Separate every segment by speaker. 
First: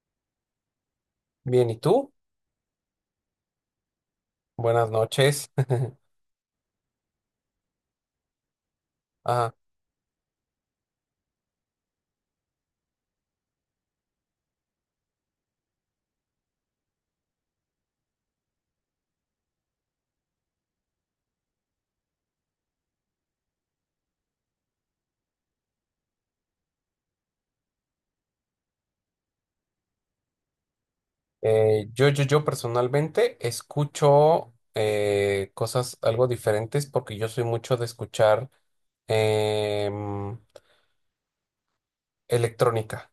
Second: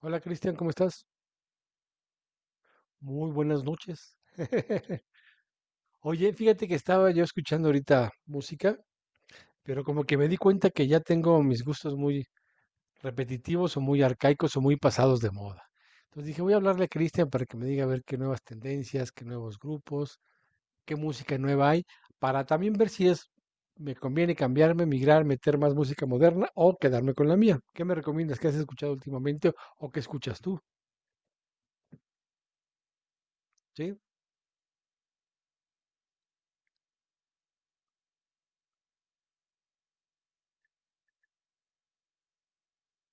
Speaker 1: Hola Cristian, ¿cómo estás?
Speaker 2: Bien, ¿y tú?
Speaker 1: Muy buenas noches.
Speaker 2: Buenas noches.
Speaker 1: Oye, fíjate que estaba yo escuchando ahorita música,
Speaker 2: Ajá.
Speaker 1: pero como que me di cuenta que ya tengo mis gustos muy repetitivos o muy arcaicos o muy pasados de moda. Entonces dije, voy a hablarle a Cristian para que me diga a ver qué nuevas tendencias, qué nuevos grupos, qué música nueva hay, para también ver si es, me conviene cambiarme, migrar, meter más música moderna o quedarme con la mía. ¿Qué me recomiendas? ¿Qué has escuchado últimamente o qué escuchas tú?
Speaker 2: Yo personalmente
Speaker 1: ¿Sí?
Speaker 2: escucho cosas algo diferentes porque yo soy mucho de escuchar em, electrónica.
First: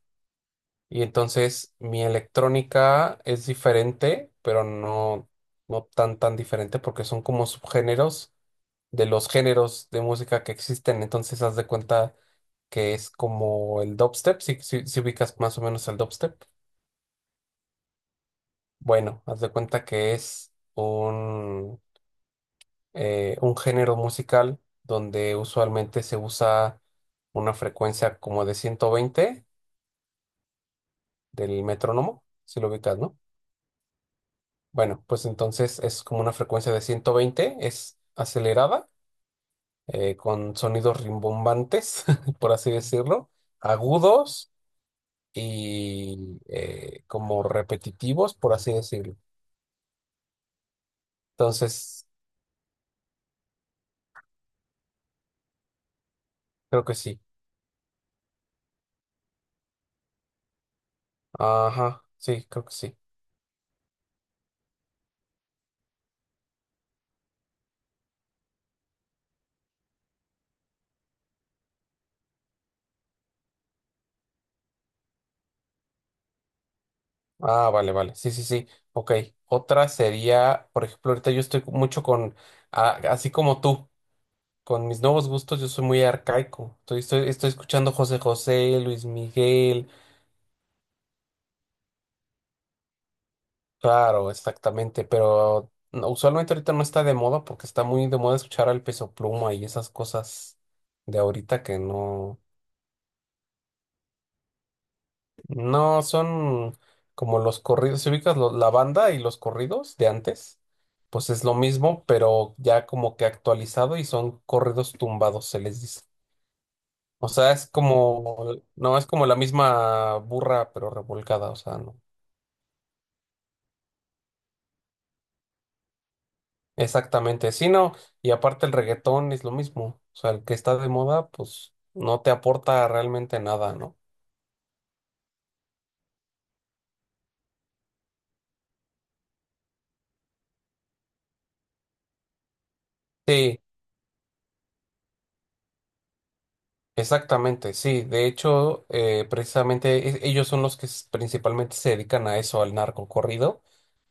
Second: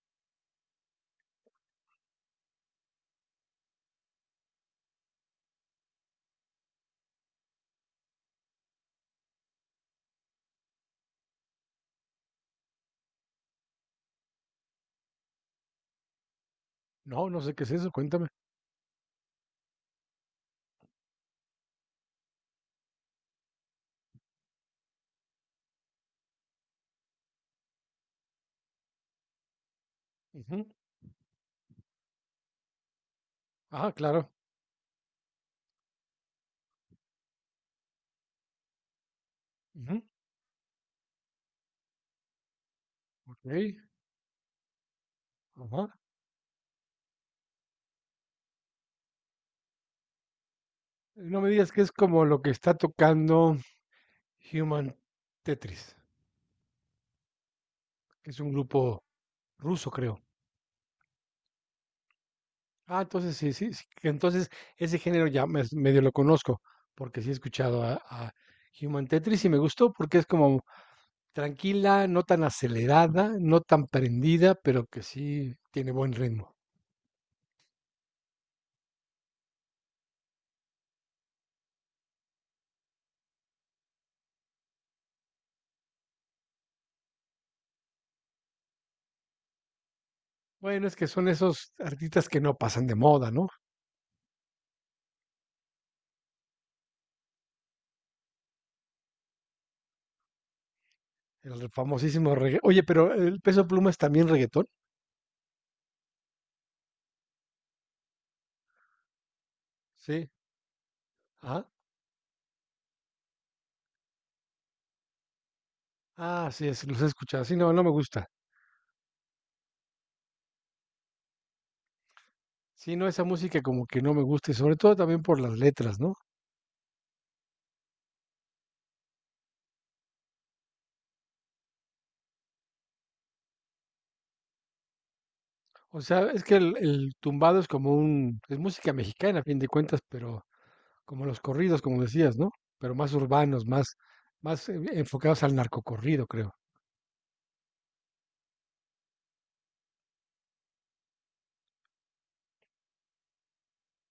Speaker 2: Y entonces mi electrónica es diferente, pero no, no tan diferente porque son como subgéneros de los géneros de música que existen. Entonces, haz de cuenta que es como el dubstep, si ubicas más o menos el dubstep.
Speaker 1: No, no sé qué es eso, cuéntame.
Speaker 2: Bueno, haz de cuenta que es un género musical donde usualmente se usa una frecuencia como de 120 del metrónomo, si lo ubicas, ¿no?
Speaker 1: Ajá, claro.
Speaker 2: Bueno, pues entonces es como una frecuencia de 120, es acelerada,
Speaker 1: Ujú,
Speaker 2: con sonidos rimbombantes, por así decirlo,
Speaker 1: okey,
Speaker 2: agudos
Speaker 1: ajá.
Speaker 2: y como repetitivos, por así decirlo.
Speaker 1: No me digas que es
Speaker 2: Entonces,
Speaker 1: como lo que está tocando Human Tetris,
Speaker 2: creo que sí.
Speaker 1: que es un grupo ruso, creo.
Speaker 2: Ajá, sí, creo que sí.
Speaker 1: Ah, entonces sí, sí, sí, que entonces ese género ya mes medio lo conozco, porque sí he escuchado a Human Tetris y me gustó porque es como tranquila, no tan acelerada, no tan prendida, pero que sí tiene buen ritmo.
Speaker 2: Ah, vale, vale. Sí, sí, sí. Ok. Otra sería, por ejemplo, ahorita yo estoy mucho así como tú, con mis nuevos gustos, yo soy muy arcaico. Estoy escuchando José José, Luis Miguel.
Speaker 1: Bueno, es que son esos artistas que no pasan de moda, ¿no?
Speaker 2: Claro, exactamente. Pero no, usualmente ahorita no está de moda porque está muy de moda escuchar al Peso Pluma y esas cosas de ahorita
Speaker 1: El
Speaker 2: que
Speaker 1: famosísimo
Speaker 2: no.
Speaker 1: regga oye, pero, ¿el Peso Pluma es también reguetón?
Speaker 2: No, son como los corridos, si ubicas la banda y los corridos de
Speaker 1: Sí.
Speaker 2: antes, pues es lo
Speaker 1: Ajá.
Speaker 2: mismo, pero ya como que actualizado y son corridos tumbados, se les dice.
Speaker 1: Ah, sí, es, los he
Speaker 2: O
Speaker 1: escuchado.
Speaker 2: sea,
Speaker 1: Sí,
Speaker 2: es
Speaker 1: no, no me gusta.
Speaker 2: como, no, es como la misma burra, pero revolcada, o sea, no.
Speaker 1: Sí, no, esa música como que no me gusta, y sobre todo también por las letras, ¿no?
Speaker 2: Exactamente, sí, no, y aparte el reggaetón es lo mismo, o sea, el que está de moda, pues no te aporta realmente nada, ¿no?
Speaker 1: O sea, es que el tumbado es como un, es música mexicana, a fin de cuentas, pero como los corridos, como decías, ¿no? Pero más
Speaker 2: Sí.
Speaker 1: urbanos, más, más enfocados al narcocorrido, creo.
Speaker 2: Exactamente, sí. De hecho, precisamente ellos son los que principalmente se dedican a eso, al narco corrido,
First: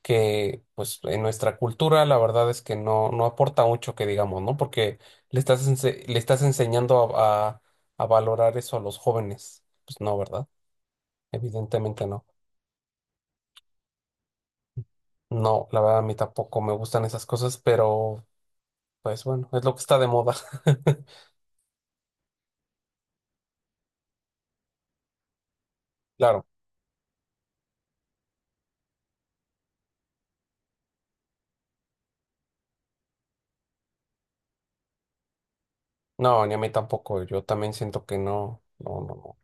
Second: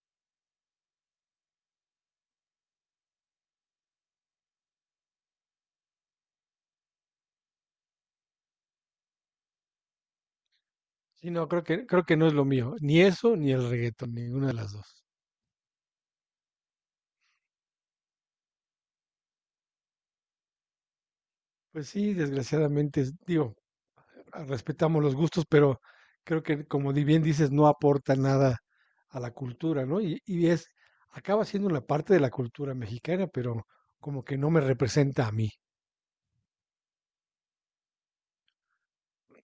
Speaker 2: que pues en nuestra cultura la verdad es que no, no aporta mucho que digamos, ¿no? Porque le estás enseñando a valorar eso a los jóvenes. Pues no, ¿verdad?
Speaker 1: Sí, no, creo
Speaker 2: Evidentemente
Speaker 1: que
Speaker 2: no.
Speaker 1: no es lo mío, ni eso, ni el reggaetón, ninguna de las dos.
Speaker 2: No, la verdad a mí tampoco me gustan esas cosas, pero pues bueno, es lo que está de moda.
Speaker 1: Pues sí, desgraciadamente, es- digo, ah, respetamos los gustos, pero creo
Speaker 2: Claro,
Speaker 1: que como di- bien dices, no aporta nada a la cultura, ¿no? Y es, acaba siendo una parte de la cultura mexicana, pero como que no me representa a mí.
Speaker 2: no, ni a mí tampoco. Yo también siento que no, no, no. no.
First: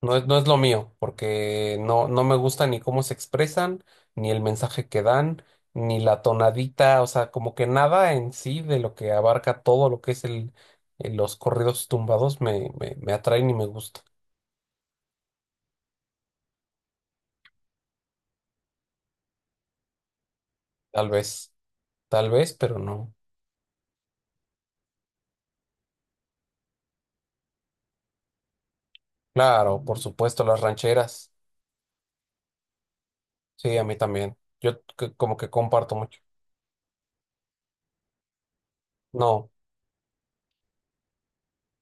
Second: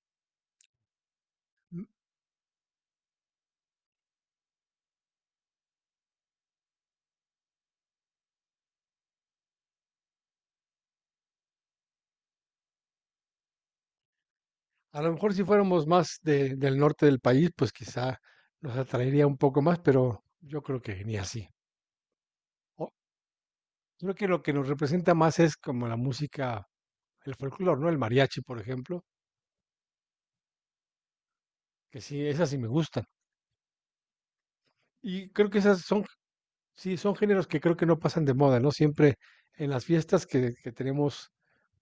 Speaker 2: No es lo mío, porque
Speaker 1: Mm.
Speaker 2: no, no me gusta ni cómo se expresan, ni el mensaje que dan, ni la tonadita, o sea, como que nada en sí de lo que abarca todo lo que es los corridos tumbados me atraen y me gusta.
Speaker 1: A lo mejor si fuéramos más de- del norte del país, pues quizá nos atraería un poco más, pero yo creo que
Speaker 2: Tal
Speaker 1: ni así.
Speaker 2: vez, tal vez, pero
Speaker 1: O-
Speaker 2: no.
Speaker 1: Creo que lo que nos representa más es como la música el folclore, ¿no? El mariachi, por ejemplo,
Speaker 2: Claro, por supuesto, las rancheras.
Speaker 1: que sí, esas sí me gustan.
Speaker 2: Sí, a mí también.
Speaker 1: Y
Speaker 2: Como que
Speaker 1: creo que esas
Speaker 2: comparto
Speaker 1: son,
Speaker 2: mucho.
Speaker 1: sí, son géneros que creo que no pasan de moda, ¿no? Siempre
Speaker 2: No,
Speaker 1: en las fiestas que tenemos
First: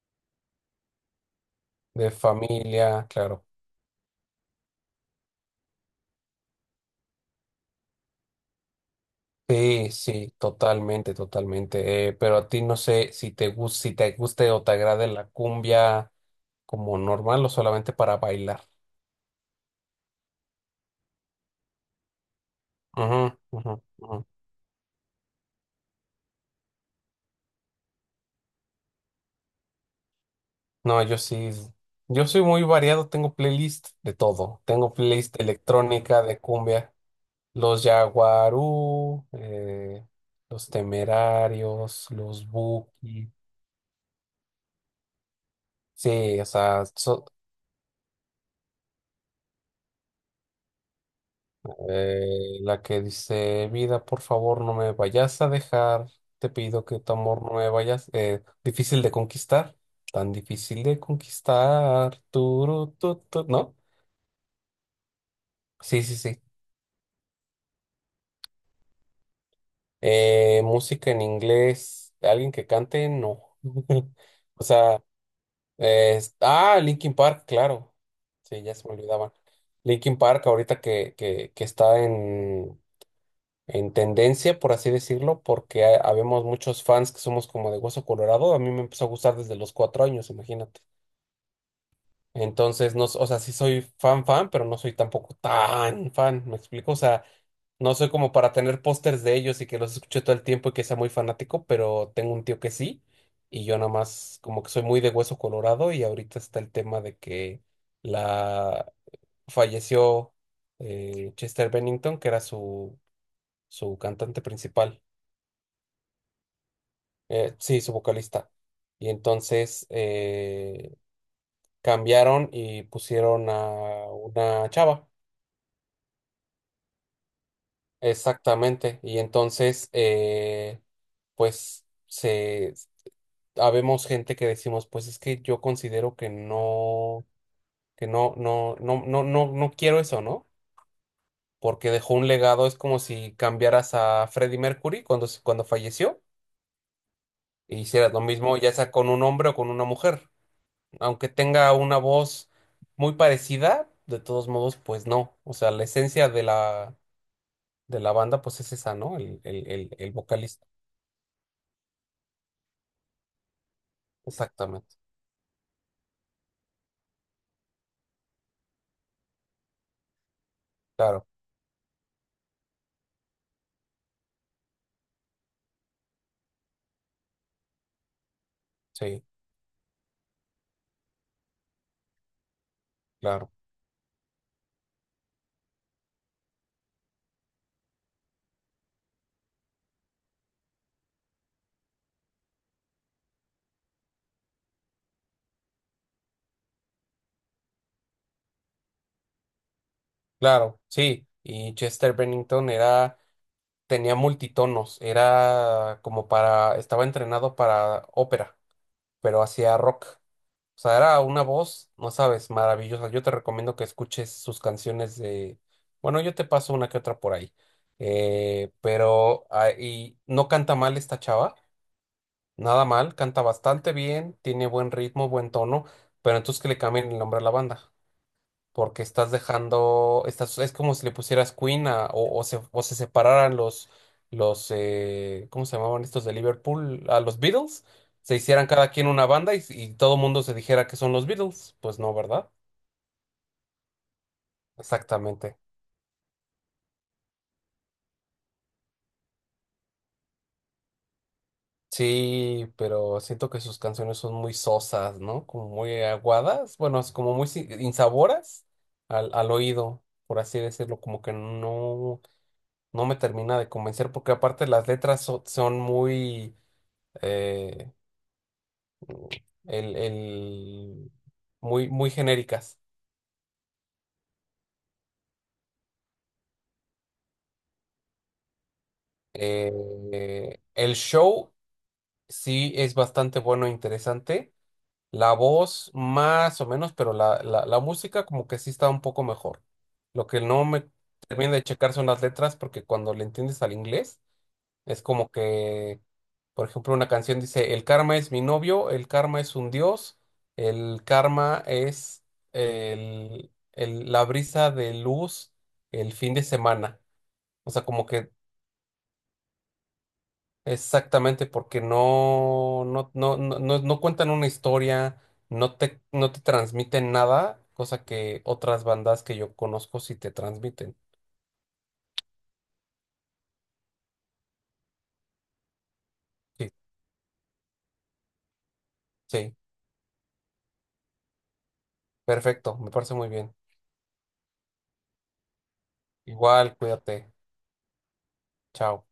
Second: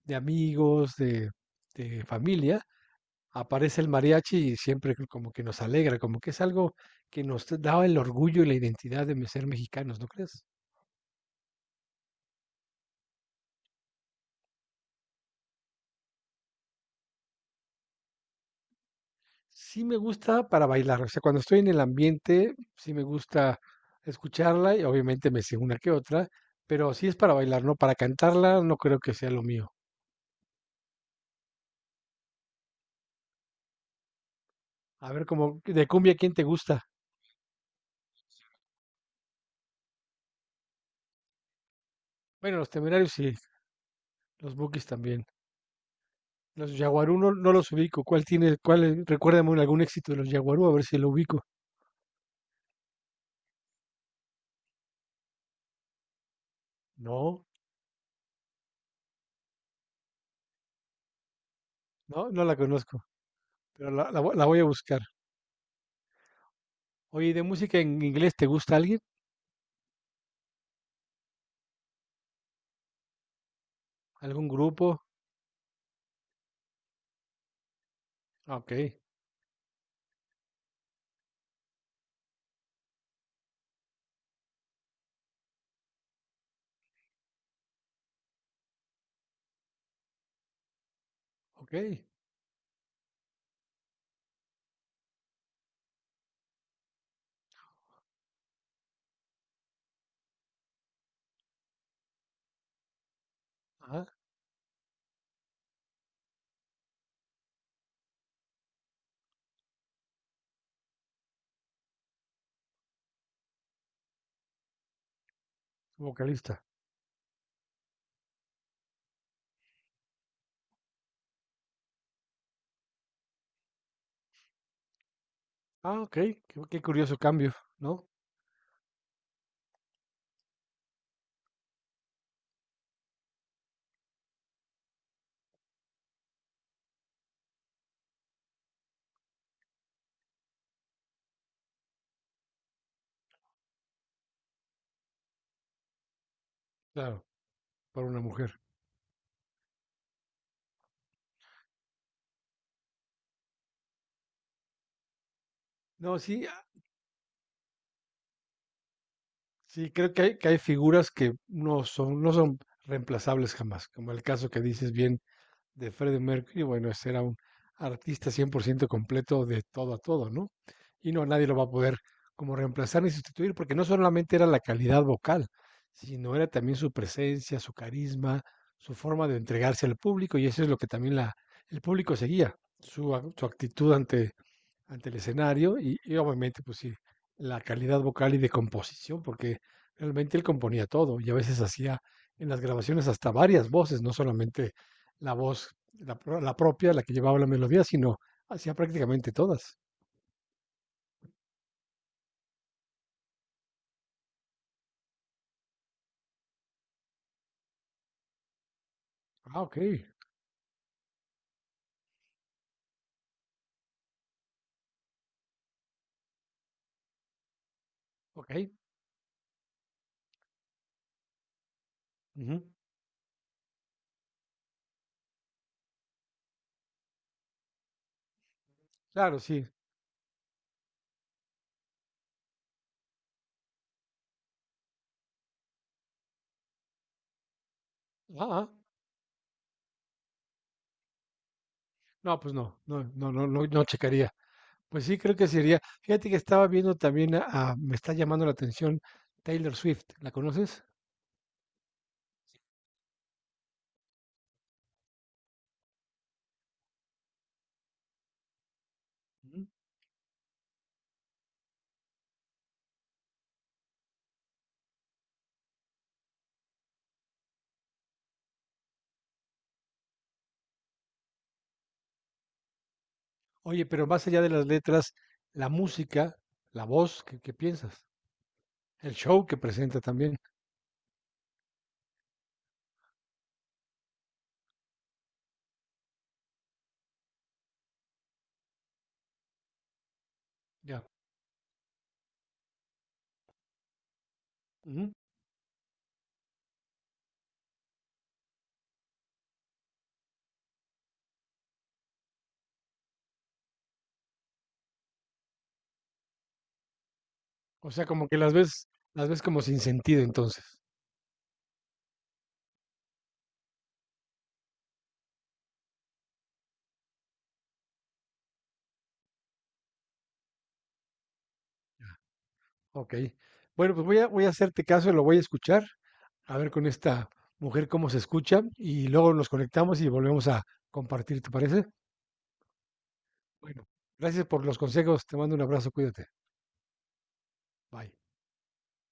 Speaker 1: de amigos, de
Speaker 2: de
Speaker 1: familia,
Speaker 2: familia, claro.
Speaker 1: aparece el mariachi y siempre como que nos alegra, como que es algo que nos da el orgullo y la identidad de ser
Speaker 2: Sí,
Speaker 1: mexicanos, ¿no
Speaker 2: sí,
Speaker 1: crees?
Speaker 2: totalmente, totalmente. Pero a ti no sé si te gusta, si te guste o te agrade la cumbia como normal o solamente para bailar.
Speaker 1: Sí me gusta para bailar, o sea, cuando estoy en el ambiente, sí me
Speaker 2: Ujú,
Speaker 1: gusta
Speaker 2: ujú, ujú.
Speaker 1: escucharla y obviamente me sé una que otra, pero sí es para bailar, ¿no? Para cantarla no creo que sea lo mío.
Speaker 2: No, yo sí, yo soy muy variado, tengo playlist de todo. Tengo
Speaker 1: A ver,
Speaker 2: playlist
Speaker 1: como de cumbia,
Speaker 2: electrónica
Speaker 1: ¿quién
Speaker 2: de
Speaker 1: te gusta?
Speaker 2: cumbia, los Yaguarú, los Temerarios, los
Speaker 1: Bueno, los Temerarios
Speaker 2: Buki.
Speaker 1: sí, los Bukis también.
Speaker 2: Sí, o
Speaker 1: Los
Speaker 2: sea,
Speaker 1: Yaguarú no, no los ubico. ¿Cuál tiene, cuál, es? Recuérdame un- algún éxito de los Yaguarú, a ver si lo ubico.
Speaker 2: La que dice, vida, por favor, no me vayas a dejar, te pido que tu
Speaker 1: No,
Speaker 2: amor no me vayas, difícil de conquistar, tan difícil de conquistar,
Speaker 1: no, no la
Speaker 2: turu,
Speaker 1: conozco,
Speaker 2: tu", ¿no?
Speaker 1: pero la vo- la voy a buscar.
Speaker 2: Sí, sí, sí.
Speaker 1: Oye, ¿y ¿de música en inglés te gusta alguien?
Speaker 2: Música en inglés, alguien que cante, no.
Speaker 1: ¿Algún
Speaker 2: O
Speaker 1: grupo?
Speaker 2: sea, Linkin Park, claro.
Speaker 1: Ah,
Speaker 2: Sí,
Speaker 1: ok,
Speaker 2: ya se me olvidaba. Linkin Park, ahorita que está en tendencia, por así decirlo, porque habemos muchos fans que somos como de hueso colorado. A mí me empezó a gustar desde los 4 años, imagínate.
Speaker 1: ok.
Speaker 2: Entonces, no, o sea, sí soy fan, fan, pero no soy tampoco tan fan, ¿me explico? O sea, no soy como para tener pósters de ellos y que los escuche todo el tiempo y que sea muy fanático, pero tengo un tío que sí, y yo nada
Speaker 1: Ajá,
Speaker 2: más como que soy muy de hueso colorado y ahorita está el tema de que la falleció Chester Bennington, que era su, su cantante principal.
Speaker 1: vocalista.
Speaker 2: Sí, su vocalista. Y entonces cambiaron y pusieron a una chava.
Speaker 1: Ah, okey, qué qué curioso cambio, ¿no?
Speaker 2: Exactamente. Y entonces, pues, se habemos gente que decimos, pues es que yo considero que no, no, no, no, no, no quiero eso, ¿no? Porque dejó un legado, es como si cambiaras a Freddie Mercury cuando falleció
Speaker 1: Claro,
Speaker 2: e
Speaker 1: para
Speaker 2: hicieras
Speaker 1: una
Speaker 2: lo
Speaker 1: mujer.
Speaker 2: mismo, ya sea con un hombre o con una mujer. Aunque tenga una voz muy parecida, de todos modos, pues no. O sea, la
Speaker 1: No,
Speaker 2: esencia de
Speaker 1: sí, ah,
Speaker 2: de la banda, pues es esa, ¿no? El, el,
Speaker 1: sí,
Speaker 2: el, el
Speaker 1: creo que hay
Speaker 2: vocalista.
Speaker 1: figuras que no son no son reemplazables jamás, como el caso que dices
Speaker 2: Exactamente.
Speaker 1: bien de Freddie Mercury, bueno, ese era un artista 100% completo de todo a todo, ¿no? Y no,
Speaker 2: Claro,
Speaker 1: nadie lo va a poder como reemplazar ni sustituir, porque no solamente era la calidad vocal, sino era también su presencia, su carisma, su
Speaker 2: sí,
Speaker 1: forma de entregarse al público, y eso es lo que también la el público seguía, su ac su
Speaker 2: claro,
Speaker 1: actitud ante ante el escenario y obviamente, pues sí, la calidad vocal y de composición, porque realmente él componía todo y a veces hacía en las grabaciones hasta varias voces, no solamente la voz, la, pro- la propia, la que llevaba la melodía, sino hacía prácticamente todas.
Speaker 2: claro, sí. Y Chester Bennington era, tenía multitonos, era como para, estaba entrenado para ópera, pero
Speaker 1: Ah,
Speaker 2: hacía
Speaker 1: ok.
Speaker 2: rock. O sea, era una voz, no sabes, maravillosa. Yo te recomiendo que escuches sus canciones de... Bueno, yo te paso una que otra por ahí.
Speaker 1: Ok.
Speaker 2: Pero y no canta mal esta chava,
Speaker 1: Ujú.
Speaker 2: nada mal, canta bastante bien, tiene buen ritmo, buen tono, pero entonces que le cambien el nombre a la banda porque estás
Speaker 1: Claro, sí.
Speaker 2: dejando, estás, es como si le pusieras Queen o se separaran los, los ¿cómo se llamaban estos de Liverpool? A los Beatles, se
Speaker 1: Ah,
Speaker 2: hicieran
Speaker 1: ah,
Speaker 2: cada quien una banda y todo el mundo se dijera que son los Beatles, pues no,
Speaker 1: no,
Speaker 2: ¿verdad?
Speaker 1: pues no, no, no, no, no, no checaría. Pues sí, creo que
Speaker 2: Exactamente.
Speaker 1: sería. Fíjate que estaba viendo también a- me está llamando la atención Taylor Swift. ¿La conoces?
Speaker 2: Sí, pero siento que sus canciones son muy sosas, ¿no? Como muy aguadas, bueno, es como muy insaboras al oído, por así decirlo, como que no, no me termina de convencer, porque aparte las letras son muy eh, el, el- muy, muy genéricas.
Speaker 1: Oye, pero más allá de las letras, la música, la voz, ¿qué, qué piensas? El show que presenta también.
Speaker 2: El show sí es bastante bueno e interesante. La voz más o menos, pero la música como que sí está un poco mejor. Lo que no me
Speaker 1: Ya.
Speaker 2: termina de checar son las letras, porque cuando le entiendes al inglés, es
Speaker 1: Ujú.
Speaker 2: como que, por ejemplo, una canción dice, el karma es mi novio, el karma es un dios, el karma es la brisa de luz el fin de semana. O sea,
Speaker 1: O sea,
Speaker 2: como
Speaker 1: como
Speaker 2: que
Speaker 1: que las ves como sin sentido entonces.
Speaker 2: exactamente porque no, no, no, no, no cuentan una historia, no te, no te transmiten nada, cosa que otras bandas que yo conozco sí te transmiten.
Speaker 1: Ok. Bueno, pues voy a, voy a hacerte caso, lo voy a escuchar, a ver
Speaker 2: Sí,
Speaker 1: con esta mujer cómo se escucha y luego nos
Speaker 2: sí,
Speaker 1: conectamos y volvemos a compartir, ¿te parece?
Speaker 2: perfecto, me parece muy bien.
Speaker 1: Bueno, gracias por los consejos, te mando un abrazo, cuídate.
Speaker 2: Igual, cuídate,
Speaker 1: Bye.
Speaker 2: chao.